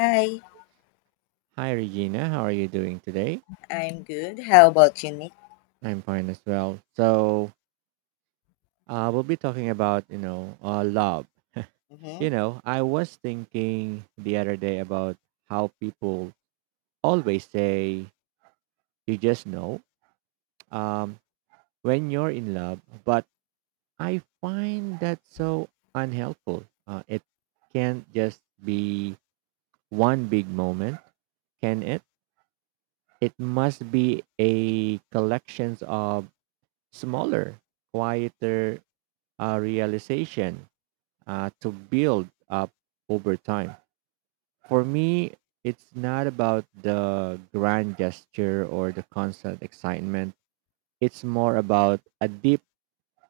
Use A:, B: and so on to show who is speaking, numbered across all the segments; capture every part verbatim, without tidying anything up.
A: Hi,
B: Hi, Regina. How are you doing today?
A: I'm good. How about you, Nick?
B: I'm fine as well. So, uh, we'll be talking about, you know, uh, love. You
A: Hmm.
B: know, I was thinking the other day about how people always say, you just know, um, when you're in love, but I find that so unhelpful. Uh, it can't just be one big moment, can it? It must be a collections of smaller quieter uh, realization uh, to build up over time. For me, it's not about the grand gesture or the constant excitement. It's more about a deep,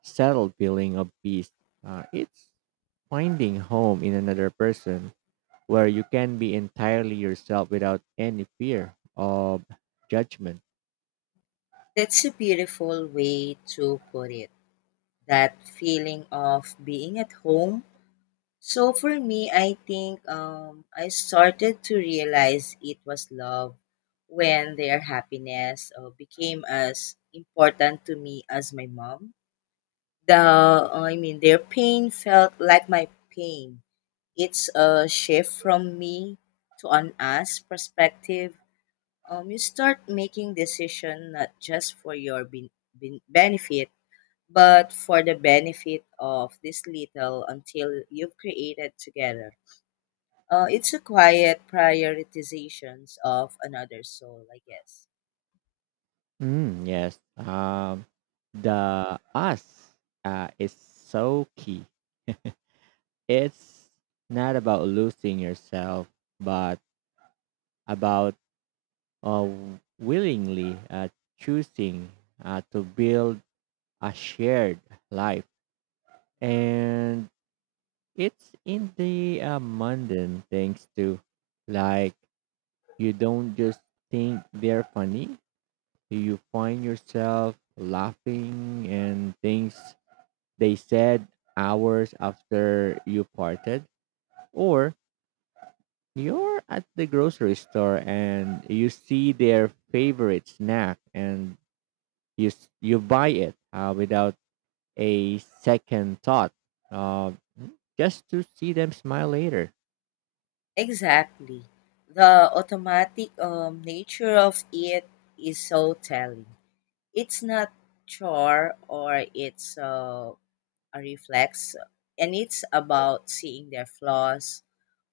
B: settled feeling of peace. Uh, it's finding home in another person where you can be entirely yourself without any fear of judgment.
A: That's a beautiful way to put it. That feeling of being at home. So for me, I think um, I started to realize it was love when their happiness uh, became as important to me as my mom. The uh, I mean, their pain felt like my pain. It's a shift from me to an us perspective. Um, you start making decision not just for your ben- ben- benefit but for the benefit of this little until you've created together. Uh, it's a quiet prioritizations of another soul, I guess.
B: Mm, yes. Um, the us uh, is so key. It's not about losing yourself, but about uh, willingly uh, choosing uh, to build a shared life. And it's in the uh, mundane things too. Like, you don't just think they're funny, you find yourself laughing and things they said hours after you parted, or you're at the grocery store and you see their favorite snack and you s- you buy it uh, without a second thought, uh, just to see them smile later.
A: Exactly, the automatic um, nature of it is so telling. It's not chore or it's uh, a reflex, and it's about seeing their flaws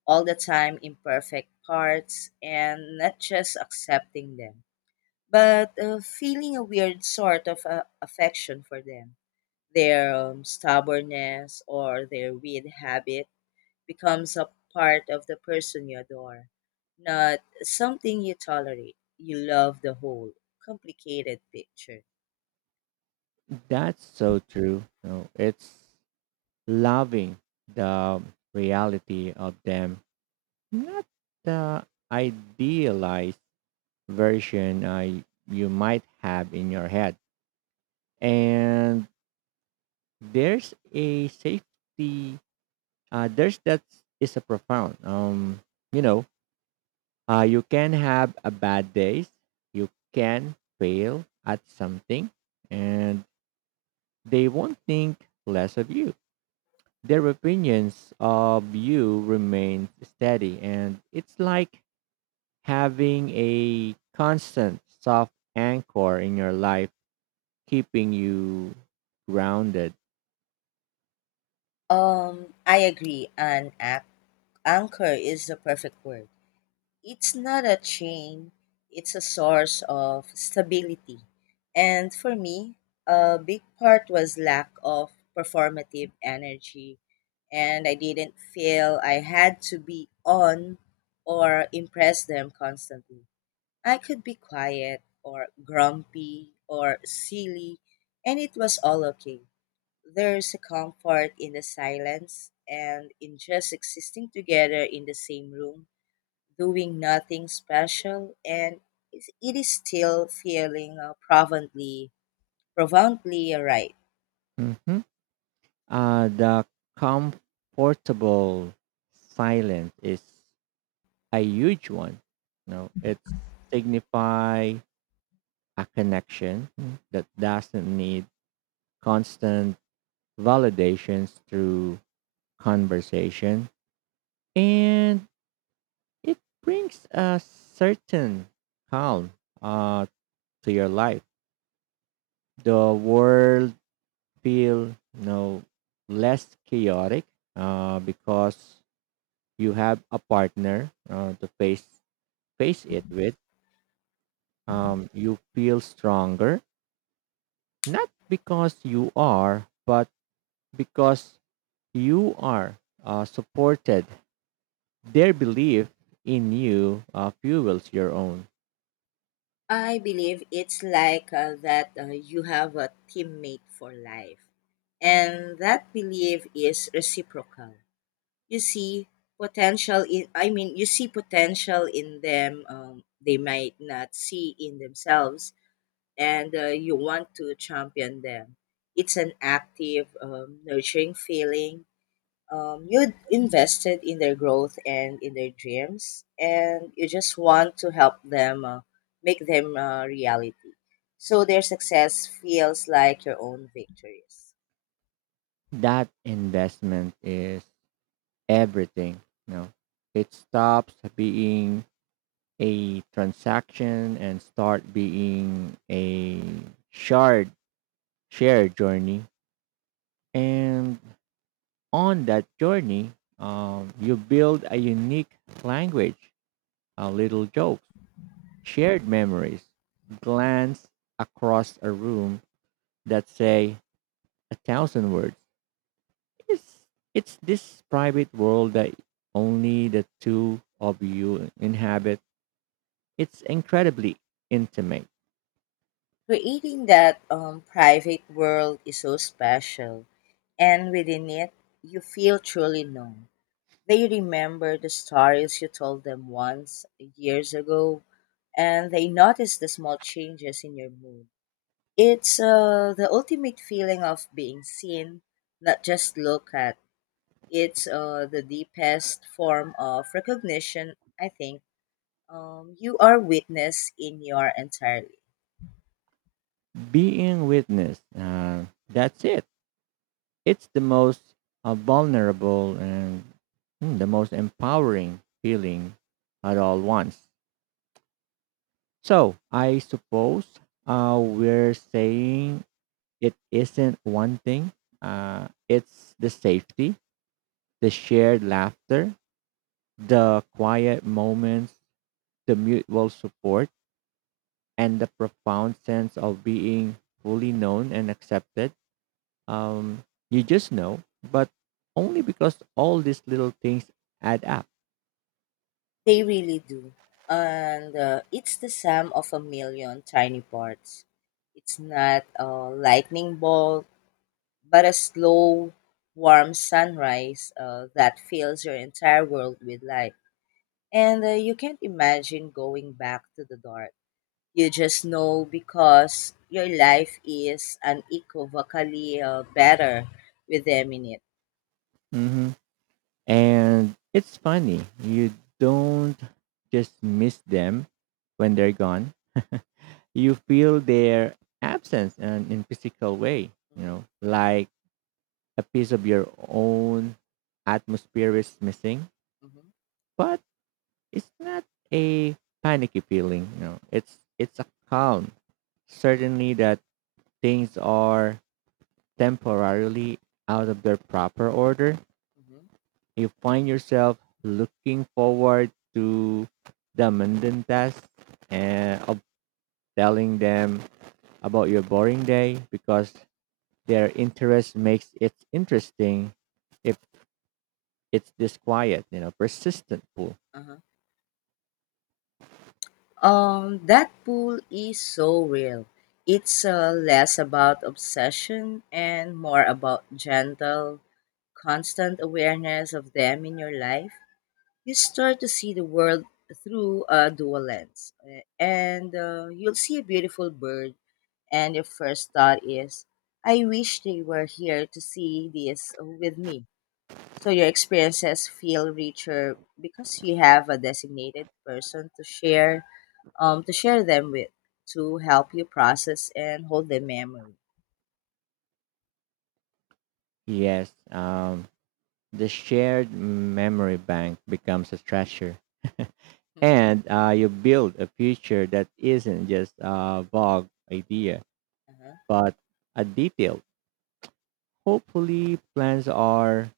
A: all the time imperfect parts and not just accepting them, but uh, feeling a weird sort of uh, affection for them. Their um, stubbornness or their weird habit becomes a part of the person you adore, not something you tolerate. You love the whole complicated picture.
B: That's so true. No, it's loving the reality of them, not the idealized version I you might have in your head. And there's a safety, uh, there's that is a profound. Um, you know, uh, you can have a bad days, you can fail at something, and they won't think less of you. Their opinions of you remain steady, and it's like having a constant soft anchor in your life, keeping you grounded.
A: Um, I agree. An ac- anchor is the perfect word. It's not a chain, it's a source of stability. And for me, a big part was lack of performative energy. And I didn't feel I had to be on or impress them constantly. I could be quiet or grumpy or silly, and it was all okay. There's a comfort in the silence and in just existing together in the same room doing nothing special, and it's- it is still feeling uh, profoundly profoundly right.
B: Mhm. Uh, the comfortable silence is a huge one. You know, it signify a connection that doesn't need constant validations through conversation, and it brings a certain calm uh, to your life. The world feel you know less chaotic uh, because you have a partner uh, to face face it with. Um, you feel stronger not because you are, but because you are uh, supported. Their belief in you uh, fuels your own.
A: I believe it's like uh, that uh, you have a teammate for life, and that belief is reciprocal. you see potential in i mean you see potential in them um, they might not see in themselves, and uh, you want to champion them. It's an active um, nurturing feeling. Um, you invested in their growth and in their dreams, and you just want to help them uh, make them uh, reality, so their success feels like your own victories.
B: That investment is everything. You know, it stops being a transaction and start being a shared shared journey. And on that journey, um, you build a unique language, uh, little jokes, shared memories, glance across a room that say a thousand words. It's, it's this private world that only the two of you inhabit. It's incredibly intimate.
A: Creating that um, private world is so special, and within it you feel truly known. They remember the stories you told them once years ago, and they notice the small changes in your mood. It's uh, the ultimate feeling of being seen, not just looked at. It's uh, the deepest form of recognition, I think. Um, you are witness in your entirely.
B: Being witness, uh, that's it. It's the most uh, vulnerable and mm, the most empowering feeling at all once. So I suppose uh, we're saying it isn't one thing. Uh, it's the safety, the shared laughter, the quiet moments, the mutual support, and the profound sense of being fully known and accepted. Um, you just know, but only because all these little things add up.
A: They really do. And uh, it's the sum of a million tiny parts. It's not a lightning bolt, but a slow, warm sunrise uh, that fills your entire world with light. And uh, you can't imagine going back to the dark. You just know because your life is unequivocally uh, better with them in it.
B: hmm And it's funny, you don't just miss them when they're gone. You feel their absence and in physical way, you
A: Mhm,
B: know like a piece of your own atmosphere is missing.
A: mhm,
B: But it's not a panicky feeling, you know it's it's a calm certainly that things are temporarily out of their proper order.
A: mhm,
B: You find yourself looking forward to the mundane tasks and of telling them about your boring day because their interest makes it interesting. If it's this quiet, you know, persistent pull.
A: uh-huh. Um, that pull is so real. It's uh, less about obsession and more about gentle, constant awareness of them in your life. You start to see the world through a dual lens, uh, and uh, you'll see a beautiful bird. And your first thought is, I wish they were here to see this with me. So your experiences feel richer because you have a designated person to share, um to share them with to help you process and hold the memory.
B: Yes, um, the shared memory bank becomes a treasure,
A: Mhm.
B: and uh, you build a future that isn't just a vague idea,
A: Uh-huh.
B: but a detailed. Hopefully, plans are.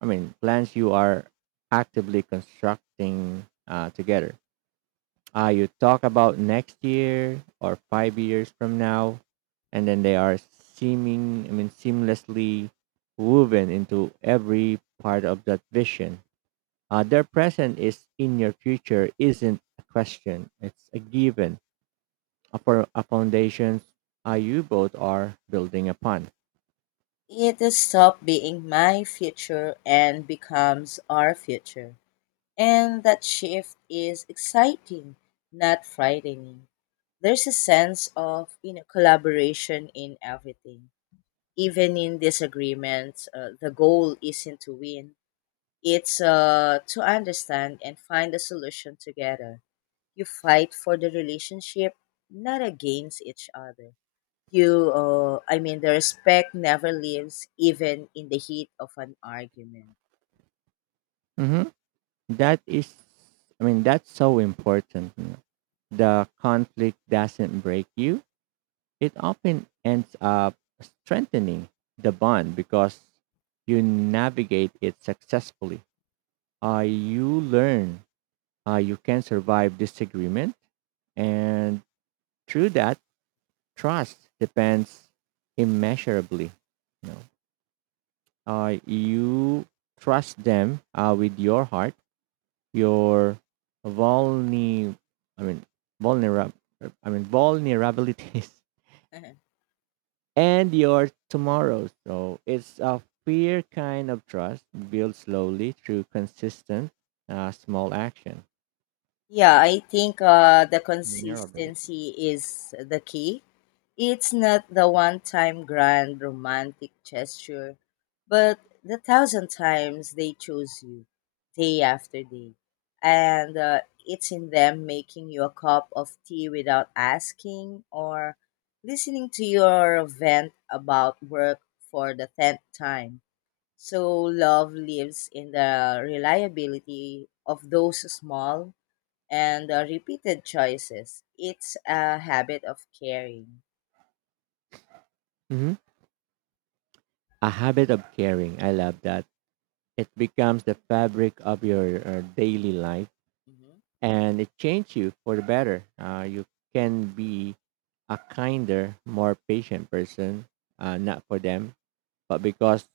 B: I mean, plans you are actively constructing uh, together. uh, you talk about next year or five years from now, and then they are seeming, I mean, seamlessly woven into every part of that vision. Uh, their present is in your future isn't a question; it's a given, a, for a foundation uh, you both are building upon.
A: It is stop being my future and becomes our future. And that shift is exciting, not frightening. There's a sense of, you know, collaboration in everything. Even in disagreements, uh, the goal isn't to win. It's uh, to understand and find a solution together. You fight for the relationship, not against each other. You, uh, I mean, the respect never leaves, even in the heat of an argument.
B: Mhm. That is, I mean, that's so important. The conflict doesn't break you; it often ends up strengthening the bond because you navigate it successfully. Uh, you learn uh, you can survive disagreement, and through that, trust depends immeasurably. You know, uh, you trust them uh, with your heart, your vulne, I mean, vulnerab, I mean, vulnerabilities, and your tomorrow. So it's a fair kind of trust built slowly through consistent uh, small action.
A: Yeah, I think uh, the consistency is the key. It's not the one time grand romantic gesture, but the thousand times they choose you day after day. And uh, it's in them making you a cup of tea without asking or listening to your vent about work for the tenth time. So, love lives in the reliability of those small and uh, repeated choices. It's a habit of caring.
B: Mhm. A habit of caring. I love that. It becomes the fabric of your uh, daily life
A: Hmm.
B: and it changes you for the better. Uh, you can be a kinder, more patient person, uh, not for them, but because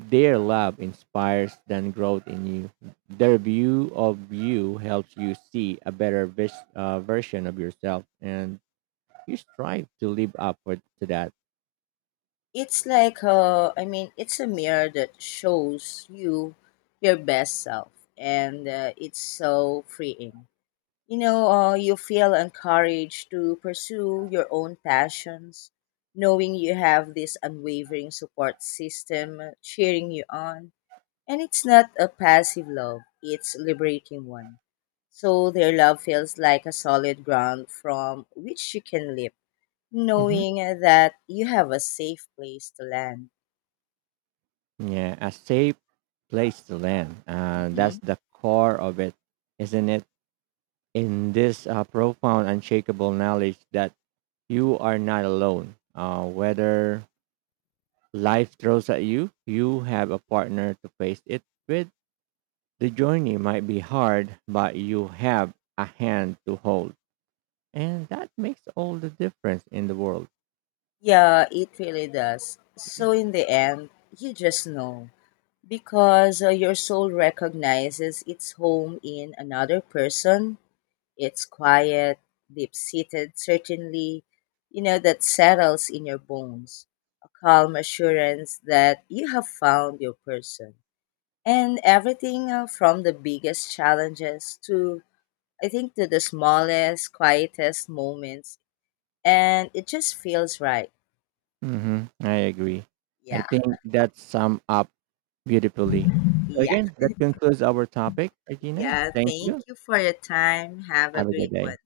B: their love inspires then growth in you. Their view of you helps you see a better vis- uh, version of yourself, and you strive to live up for, to that.
A: It's like, uh, I mean, it's a mirror that shows you your best self, and uh, it's so freeing. You know, uh, you feel encouraged to pursue your own passions, knowing you have this unwavering support system cheering you on. And it's not a passive love, it's liberating one. So their love feels like a solid ground from which you can leap,
B: hmm
A: knowing that you have a safe place to land.
B: Yeah, a safe place to land. Uh, that's
A: Hmm.
B: the core of it, isn't it? In this uh, profound, unshakable knowledge that you are not alone. Uh, whether life throws at you, you have a partner to face it with. The journey might be hard, but you have a hand to hold. And that makes all the difference in the world.
A: Yeah, it really does. So in the end, you just know because uh, your soul recognizes its home in another person. It's quiet, deep seated, certainly, you know, that settles in your bones. A calm assurance that you have found your person. And everything uh, from the biggest challenges to, I think, to the smallest, quietest moments. And it just feels right.
B: Hmm. I agree. I
A: Yeah,
B: think that sums up beautifully. So,
A: yeah,
B: again, that concludes our topic, Regina.
A: yeah.
B: Thank
A: Thank
B: you.
A: you for your time. Have a
B: Have a good
A: great
B: day.
A: one.